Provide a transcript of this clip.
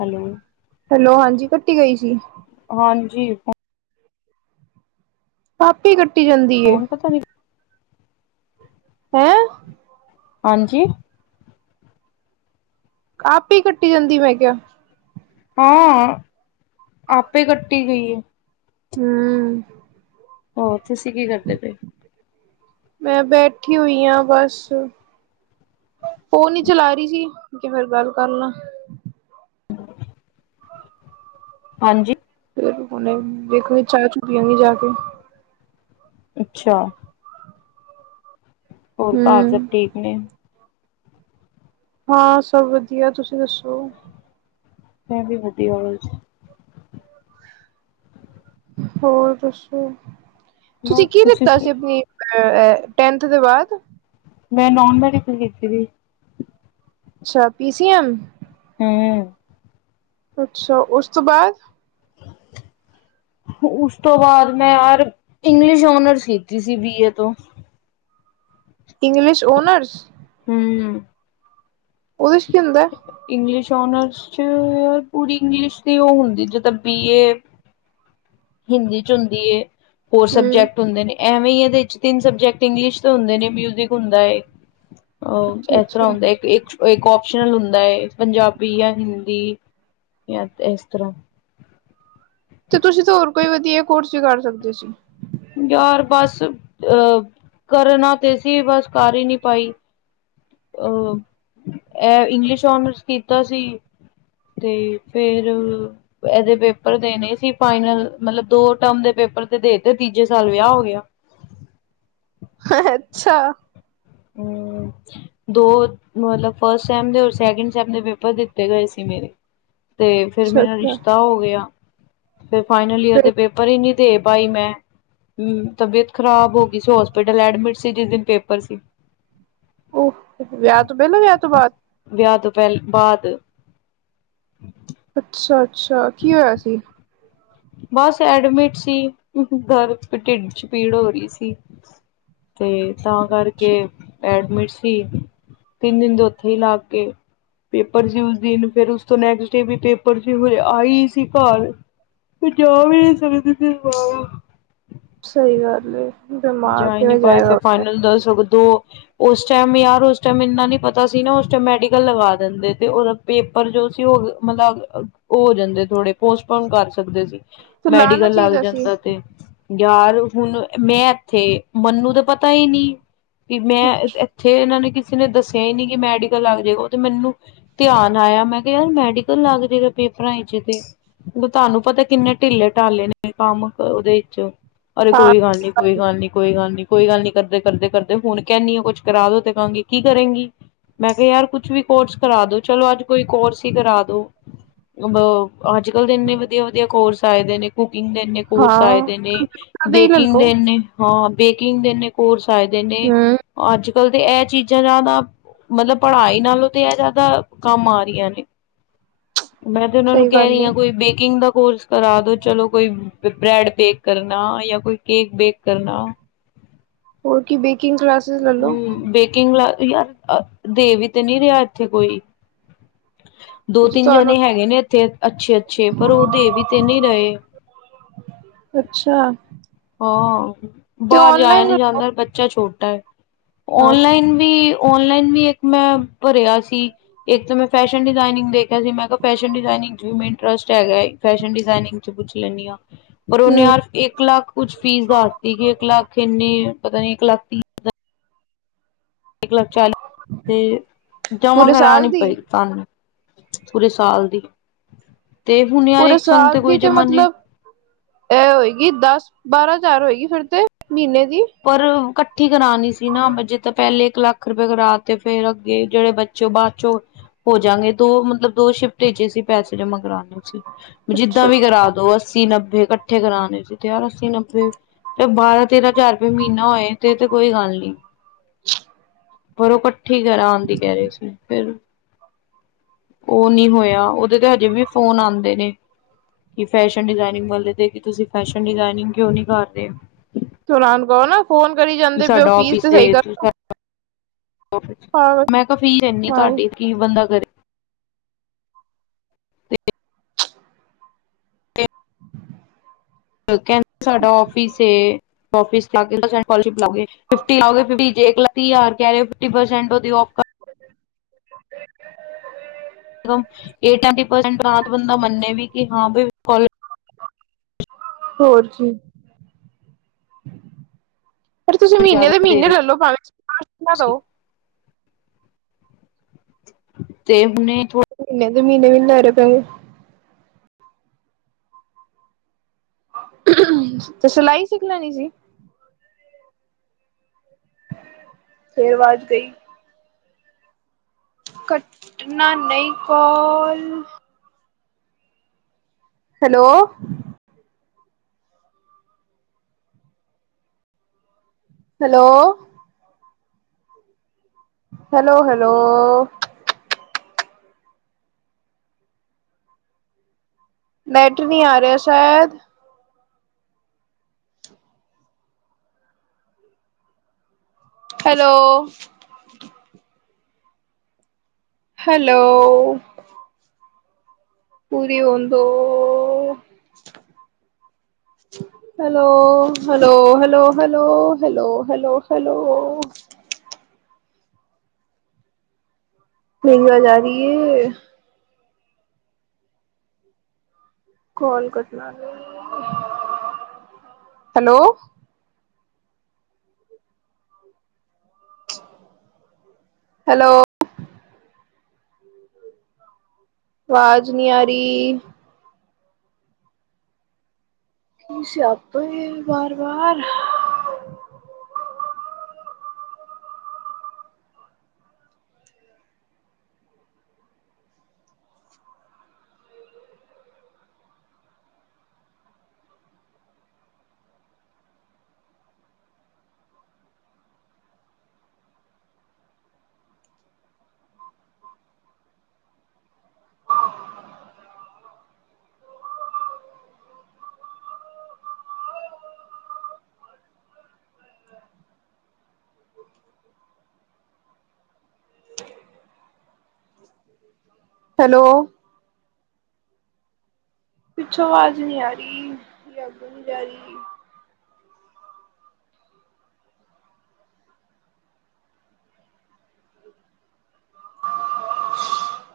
Hello hello, ਹਾਂਜੀ ਕੱਟੀ ਗਈ ਸੀ। ਹਾਂਜੀ। ਆਪੇ ਕੱਟੀ ਜਾਂਦੀ ਏ। ਫੋਨ ਪਤਾ ਨੀ ਹੈਂ। ਹਾਂਜੀ। ਆਪ ਹੀ ਕੱਟੀ ਜਾਂਦੀ ਮੈਂ ਕਿਹਾ। ਹੈ, ਆਪੇ ਕੱਟੀ ਗਈ ਏ। ਹੂ। ਹੋਰ ਤੁਸੀਂ ਕੀ ਕਰਦੇ ਪਏ? ਮੈਂ ਬੈਠੀ ਹੋਈ ਹਾਂ, ਬਸ। ਫੋਨ ਹੀ ਚਲਾ ਰਹੀ ਸੀ, ਕਿਹਾ ਫਿਰ ਗੱਲ ਕਰਲਾਂ। [inaudible] ਹਾਂਜੀ। ਫਿਰ ਹੁਣ ਦੇੇਖੋ ਚਾਹ ਚੁੱਹ ਪੀ ਆਗੀ ਜਾ ਕੇ। ਅੱਛਾ। ਹੋਰ, ਘਰ ਸਭ ਹਮ ਠੀਕ ਨੇ? ਹਾਂ, ਸਭ ਵਧੀਆ ਤੁਸੀਂ ਦੱਸੋ। ਮੈਂ ਵੀ ਵਧੀਆ ਵੀ ਜੀ। ਹੋਰ ਦੱਸੋ? ਤੁਸੀਂ ਕੀ ਲਿਤਾ ਸੀ ਆਪਣੀ ਅ ਟੈਂਨਥ ਦੇ ਬਾਅਦ ਮੈਂ ਨੋਨ-ਮੈਡੀਕਲ ਕੀਤੀ ਸੀ। ਅੱਛਾ, ਪੀ ਸੀ ਐਮ। ਹਮ। ਅੱਛਾ, ਉਸ ਤੋਂ ਬਾਅਦ? ਉਸ ਤੋਂ ਬਾਅਦ, ਮੈਂ, ਯਾਰ, ਇੰਗਲਿਸ਼ ਓਨਰਸ ਕੀਤੀ ਸੀ ਬੀ ਏ ਤੋਂ। English honours? ਹਮ। ਉਹਦੇ ਚ ਕਿ ਹੁੰਦਾ? ਇੰਗਲਿਸ਼ ਓਨਰਸ ਚ ਪੂਰੀ ਇੰਗਲਿਸ਼ ਦੀ ਉਹ ਹੁੰਦੀ, ਜਿੱਦਾਂ ਬੀ ਏ ਹਿੰਦੀ 'ਚ ਹੁੰਦੀ ਏ ਹੋਰ ਹਮ ਸਬਜੈਕਟ ਹੁੰਦੇ ਨੇ। ਐਵੇਂ ਈ ਇਹਦੇ ਚ ਤਿੰਨ ਸਬਜੈਕਟ ਇੰਗਲਿਸ਼ ਦੇ ਹੁੰਦੇ ਨੇ, ਮਿਊਜਿਕ ਹੁੰਦਾ ਏ। ਉਹ ਅੱਛਾ ਏਤਰ੍ਹਾਂ ਅੱਛਾ ਹੁੰਦਾ ਇੱਕ-ਇੱਕ ਓ ਇੱਕ ਓਪਸ਼ਨਲ ਹੁੰਦਾ ਹੈ, ਪੰਜਾਬੀ ਜਾਂ ਹਿੰਦੀ ਜਾਂ ਇਸ ਤਰ੍ਹਾਂ। ਤੇ ਤੁਸੀਂ ਤਾਂ ਹੋਰ ਕੋਈ ਵਧੀਆ ਕੋਰਸ ਵੀ ਕਰ ਸਕਦੇ ਸੀ? ਯਾਰ, ਬਸ ਅਹ ਕਰਨਾ ਤੇ ਸੀ, ਬਸ ਕਰ ਹੀ ਨਹੀ ਪਾਈ! ਅ, ਇਹ ਇੰਗਲਿਸ਼ ਓਨਰਸ ਕੀਤਾ ਸੀ। ਤੇ ਫੇਰ ਇਹਦੇ ਪੇਪਰ ਦੇਣੇ ਈ ਸੀ ਫਾਈਨਲ, ਮਤਲਬ ਦੋ ਟਰਮ ਦੇ ਪੇਪਰ ਤੇ ਦੇਤੇ, ਤੀਜੇ ਸਾਲ ਵਿਆਹ ਹੋ ਗਿਆ! ਹ-ਹ ਅੱਛਾ। ਹਮ। ਦੋ ਮਤਲਬ ਫਸਟ ਸੈਮ ਦੇ ਓਰ ਸੈਕਿੰਡ ਸੈਮ ਦੇ ਪੇਪਰ ਦਿੱਤੇ ਗਏ ਸੀ ਮੇਰੇ। ਤੇ ਫੇਰ ਅੱਛਾ ਮੇਰਾ ਅੱਛਾ ਰਿਸ਼ਤਾ ਹੋ ਗਿਆ, ਫੇਰ ਫਾਈਨਲ ਈਅਰ ਫਿਰ ਦੇ ਪੇਪ ਪਰ ਇਨੀ ਦੇ ਪਾਈ ਮੈਂ। ਹਮ, ਤਬੀਅਤ ਖਰਾਬ ਹੋ ਗਈ ਸੀ, ਹੋਸਪਿਟਲ ਐਡਮਿਟ ਸੀ ਜਿਸ ਦਿਨ ਪੇਪਰ ਸੀ। ਉਹ ਵਿਆਹ ਤੋਂ ਪਹਿਲਾਂ ਵਿਆਹ ਤੋਂ ਬਾਅਦ? ਵਿਆਹ ਤੋਂ ਪਹਿਲ-ਬਾਅਦ। ਅੱਛਾ-ਅੱਛਾ, ਕੀ ਹੋਇਆ ਸੀ? ਬਸ, ਐਡਮਿਟ ਸੀ, ਦਰਦ ਢਿੱਡ ਚ ਪੀੜ ਹੋ ਰਹੀ ਸੀ। ਤੇ ਤਾਂ ਕਰਕੇ ਐਡਮਿਟ ਸੀ, ਤਿੰਨ ਦਿਨ ਦੇ ਉੱਥੇ ਹੀ ਲਾਗ ਗਏ। ਪੇਪਰ ਸੀ ਉਸ ਦਿਨ, ਫਿਰ ਉਸ ਤੋਂ ਨੈਕਸਟ ਡੇ ਵੀ ਪੇਪਰ ਸੀ, ਹਜੇ ਆਈ ਸੀ ਘਰ। ਜਾ ਵੀ ਨੀ ਸਕਦੀ ਸੀ ਬਾਹਰ। ਸਹੀ ਗੱਲ ਏ ਦਿਮਾਗ ਜਾ ਹੀ ਨਹੀਂ ਕਿਵੇਂ ਪਾਈ ਫੇਰ ਜਾਏਗਾ ਫਾਈਨਲ ਦਾ ਸਗੋ ਦੋ ਉਸ ਟਾਈਮ, ਯਾਰ, ਉਸ ਟਾਈਮ ਇੰਨਾ ਨੀ ਪਤਾ ਸੀ ਨਾ, ਉਸ ਟਾਈਮ ਮੈਡੀਕਲ ਲਗਾ ਦਿੰਦੇ ਤੇ ਉਹਦਾ ਪੇਪਰ ਜੋ ਸੀ ਉਹ, ਮਤਲਬ ਓ ਹੋ ਜਾਂਦੇ, ਥੋੜੇ ਪੋਸਟਪੋਨ ਕਰ ਸਕਦੇ ਸੀ। ਤੇ ਲਾਣਾ ਮੈਡੀਕਲ ਲੱਗ ਚਾਹੀਦਾ ਸੀ ਜਾਂਦਾ ਤੇ। ਯਾਰ ਹੁਣ ਮੈਂ ਇੱਥੇ ਮੈਨੂੰ ਤਾਂ ਪਤਾ ਹੀ ਨਹੀ ਵੀ ਮੈਂ ਇੱਥੇ ਇਹਨਾਂ ਨੇ ਕਿਸੇ ਨੇ ਦੱਸਿਆ ਹੀ ਨਹੀ ਕਿ ਮੈਡੀਕਲ ਲੱਗ ਜੇਗਾ, ਉਹ ਤੇ ਮੈਨੂੰ ਧਿਆਨ ਆਇਆ, ਮੈਂ ਕਿਹਾ, ਯਾਰ ਮੈਡੀਕਲ ਲੱਗ ਜੇਗਾ ਪੇਪਰਾਂ 'ਚ ਤੇ ਤੁਹਾਨੂੰ ਪਤਾ ਕਿੰਨੇ ਟਿੱਲੇ-ਟਾਲੇ ਨੇ ਕੰਮ ਉਹਦੇ ਵਿੱਚ ਅਰੇ ਹਾਂ ਕੋਈ ਗੱਲ ਨੀ, ਕੋਈ ਗੱਲ ਨੀ, ਕੋਈ ਗੱਲ ਨੀ। ਕੋਈ ਗੱਲ ਨੀ ਕਰਦੇ, ਕਰਦੇ, ਕਰਦੇ ਹੁਣ ਕਹਿੰਨੀ ਆ ਕੁੱਛ ਕਰਾ ਦੋ ਤੇ ਕਹਾਂਗੇ ਕੀ ਕਰੇਗੀ? ਮੈਂ ਕਿਹਾ, ਯਾਰ, ਕੁਛ ਵੀ ਕੋਰਸ ਕਰਾ ਦੋ, ਚਲੋ ਅੱਜ ਕੋਈ ਕੋਰਸ ਹੀ ਕਰਾ ਦੋ। ਅ ਬ ਅੱਜ-ਕੱਲ ਦੇ ਇੰਨੇ ਵਧੀਆ-ਵਧੀਆ ਕੋਰਸ ਆਏ ਦੇ ਨੇ, ਕੁਕਿੰਗ ਦੇ ਇੰਨੇ ਕੋਰਸ ਆਏ ਹਾਂ ਦੇ ਨੇ, ਕਦੇ ਹੀ ਬੇਕਿੰਗ ਲੈਲੋ ਦੇ ਐਨੇ। ਹਾਂ ਬੇਕਿੰਗ ਦੇ ਏਨੇ ਕੋਰਸ ਆਏ ਦੇ ਨੇ, ਹਮ ਅੱਜ-ਕੱਲ ਤੇ ਐ ਚੀਜ਼ਾਂ ਜਾਦਾ ਮਤਲਬ ਪੜਾਈ ਨਾਲੋਂ ਤੇ ਐ ਜਾਦਾ ਕੰਮ ਆ ਰੀਆਂ ਨੇ। ਮੈਂ ਤੇ ਓਨਾਂ ਨੂੰ ਸਹੀ ਕੈ ਗੱਲ ਰੀ ਏ ਆਂ ਕੋਈ ਬੇ ਕਿੰਗ ਦਾ ਕੋਰਸ ਕਰਾ ਦੋ ਚਲੋ ਕੋਈ ਬੈ ਬ੍ਰੈਡ ਬੇਕ ਕਰਨਾ ਯਾਂ ਕੋਈ ਕੇਕ ਬੇਕ ਕਰਨਾ। ਹੋਰ ਕੀ ਬੇਕਿੰਗ ਕਲਾਸਿਜ਼ ਲੈ ਲੋ। ਕਿੰਗ ਕਲਾਸ ਯਾਰ ਅ ਦੇ ਵੀ ਤੇ ਨੀ ਰਿਆ ਏਥੇ ਕੋਈ। ਉਹ ਦੋ ਚ ਤਿੰਨ ਜਾਨੇ ਤੁਹਾਨੂੰ ਹੈਗੇ ਨੇ ਏਥੇ ਅੱਛੇ-ਅੱਛੇ ਪਰ ਓ ਦੇ ਵੀ ਤੇ ਨੀ ਰਏ। ਅੱਛਾ। ਹਾਂ, ਤੇ ਬਾਰ ਜਾਏਆ ਨੀ ਔਨਲਾਈਨ ਜਾਂਦਾ ਬੱਚਾ ਛੋਟਾ ਐ, ਹਮ ਔਨਲਾਈਨ ਵੀ ਔਨਲਾਈਨ ਵੀ ਇੱਕ ਮੈਂ ਭਰਿਆ ਸੀ ਇੱਕ ਤੇ ਮੈਂ ਫੈਸ਼ਨ ਡਿਜ਼ਾਇਨਿੰਗ ਦੇ ਕਿਆ ਸੀ ਮੈਂ ਕਿਆ ਫੈਸ਼ਨ ਡਿਜ਼ਾਏਨਿੰਗ ਚ ਵੀ ਮੈਂ ਇੰਟਰਸਟ ਹੈਗਾ ਏ ਫੈਸ਼ਨ ਡਿਜ਼ਾਏਨਿੰਗ ਚ ਪੁੱਛ ਲੈਨੀ ਆਂ। ਪਰ ਓਨੇ ਯਾਰ ਇੱਕ ਲੱਖ ਕੁਛ ਫੀਸ ਦੱਸਤੀ ਕਿ ਇੱਕ ਲੱਖ ਇੰਨੀ ਪਤਾ ਨੀ ਇੱਕ ਲੱਖ ਤੀ ਇੱਕ ਲੱਖ ਚਾਲੀ ਤੇ ਜਮਾਂ ਪੂਰੇ ਕਰਾਨੀ ਸਾਲ ਦੀ ਪਈ ਸਾਨੂੰ। ਪੂਰੇ ਸਾਲ ਦੀ ਤੇ ਹੁਨ ਯਾਰ ਪੂਰੇ ਇੱਕ ਸੰਗ ਤੇ ਕੋਈ ਜਮਾ ਨੀ ਐ ਹੋਏਗੀ ਦਸ ਬਾਰਾਂ ਹਜ਼ਾਰ ਹੋਏਗੀ ਫਿਰ ਤੇ ਮੀਨੇ ਦੀ? ਪਰ ਕੱਠੀ ਕਰਾਣੀ ਸੀ ਨਾ ਜੇ ਤਾਂ ਪੈਲੇ ਇੱਕ ਲੱਖ ਰੁਪਏ ਕਰਾ ਤੇ ਫੇਰ ਅੱਗੇ ਜੇੜੇ ਬੱ ਬਾਚੋ ਹੋ ਜਾਂਗੇ ਦੋ ਮਤਲਬ ਦੋ ਸ਼ਿਫਟ ਚ ਏ ਸੀ ਪੈਸੇ ਜਮਾ ਕਰਾਨੇ। ਜਿੱਦਾਂ ਅੱਛਾ ਵੀ ਕਰਾ ਅੱਛਾ ਦੋ ਅੱਸੀ-ਨੱਬੇ ਕੱਠੇ ਕਰਾਣੇ ਸੀ ਤੇ ਯਾਰ ਅੱਸੀ-ਨੱਬੇ ਤੇ ਬਾਰਾਂ-ਤੇਰਾਂ ਹਜ਼ਾਰ ਰੁਪਏ ਮੀਨਾ ਹੋਏ ਤੇ ਤੇ ਕੋਈ ਗੱਲ ਨੀ। ਪਰ ਓ ਕੱਠੀ ਕਰਾਨ ਦੀ ਕੈ ਰਏ ਸੀ ਫੇਰ ਓ ਨੀ ਹੋਏਆ ਓਦੇ ਤੇ ਹਜੇ ਵੀ ਫੋਨ ਆਂਦੇ ਨੇ ਕਿ ਫੈਸ਼ਨ ਡਿਜ਼ਾਏਨਿੰਗ ਵਾਲੇ ਦੇ ਕੀ ਤੁਸੀਂ ਫੈਸ਼ਨ ਡਿਜ਼ਾਏਨਿੰਗ ਕਿਉਂ ਨੀ ਕਰਦੇ। ਫੇ ਓਨਾਂ ਨੂੰ ਕਓ ਨਾ ਫੋਨ ਕਰੀ ਕਿ ਜਾਂਦੇ ਪੇ ਓ ਸਾਡਾ ਫੀਸ ਆਫਿਸ ਤੇ ਸਈ ਕਰ ਏ ਦੋ। ਮੈਂ ਕਿਆ ਫੀਸ ਏਨੀ ਹਾਂ ਤੁਆਡੀ ਕੀ ਬੰਦਾ ਕਰੇ। [inaudible] ਤੇ ਓ ਕੈਂਦੇ ਸਾਡਾ ਔਫਿਸ ਏ। ਔਫਿਸ ਲਾ [unintelligible] ਸਕਾਲਰਿਸ਼ਪ ਲਾਓਗੇ ਫਿਫਟੀ ਲਾਓਗੇ ਫਿਫਟੀ ਜੇ ਇੱਕ ਲੱਖ ਤੀ ਹਜ਼ਾਰ ਕੈ ਰੇ ਓ ਫਿਫਟੀ ਪਰਸੈਂਟ ਦੇਓ ਆ [unintelligible] ਤਾਂ ਤੇ ਬੰਦਾ ਮੰਨੇ ਵੀ ਕੇ ਹਾਂ ਬਈ ਸਕਾਲਰ ਹੋਰ ਕੀ। ਪਰ ਤੁਸੀਂ ਮੀਨੇ ਜ਼ਿਆਦਾ ਦੇ ਮੀਨੇ ਰਹੇ ਹੋ ਲੈਲੋ ਭਾਵੇਂ [unintelligible] ਦੋ ਤੁਸੀਂ ਤੇ ਹੁਨੇ ਥੋੜਾ ਮੀਨੇ ਦੇ ਮੀਨੇ ਵੀ ਨੀ ਲੈ ਰੇ ਪੈਹੇ ਤੇ ਸਿਲਾਈ ਸਿੱਖ ਲੈਣੀ ਸੀ। ਫੇਰ ਆਵਾਜ਼ ਗਈ। ਕੱਟਨਾ ਨਈਂ ਕੋਲ। ਹੈਲੋ। ਹੈਲੋ। ਹੈਲੋ-ਹੈਲੋ। ਨੈਟ ਨੀ ਆ ਰਿਆ ਸ਼ੈਦ। ਹੈਲੋ। ਹੈਲੋ। ਪੂਰੀ ਹੋਨ ਦੋ ਹੈਲੋ-ਹੈਲੋ-ਹੈਲੋ-ਹੈਲੋ-ਹੈਲੋ-ਹੈਲੋ-ਹੈਲੋ ਮੇਰੀ ਆਵਾ ਆ ਰੀ ਏ? ਕੌਲ ਕਟਨਾ ਨਈ। ਹੈਲੋ। ਹੈਲੋ। ਵਾਜ ਨੀ ਆ ਰੀ। ਹੂਨ ਸ਼ਿਆਰਤਾਂ ਹੀ ਵਾਰ-ਵਾਰ ਹੈਲੋ। ਪਿੱਛੋਂ ਵਾਜ਼ ਨੀ ਆ ਰੀ ਯਾਂ ਅੱਗੋਂ ਨੀ ਜਾ ਯੀ। [unintelligible]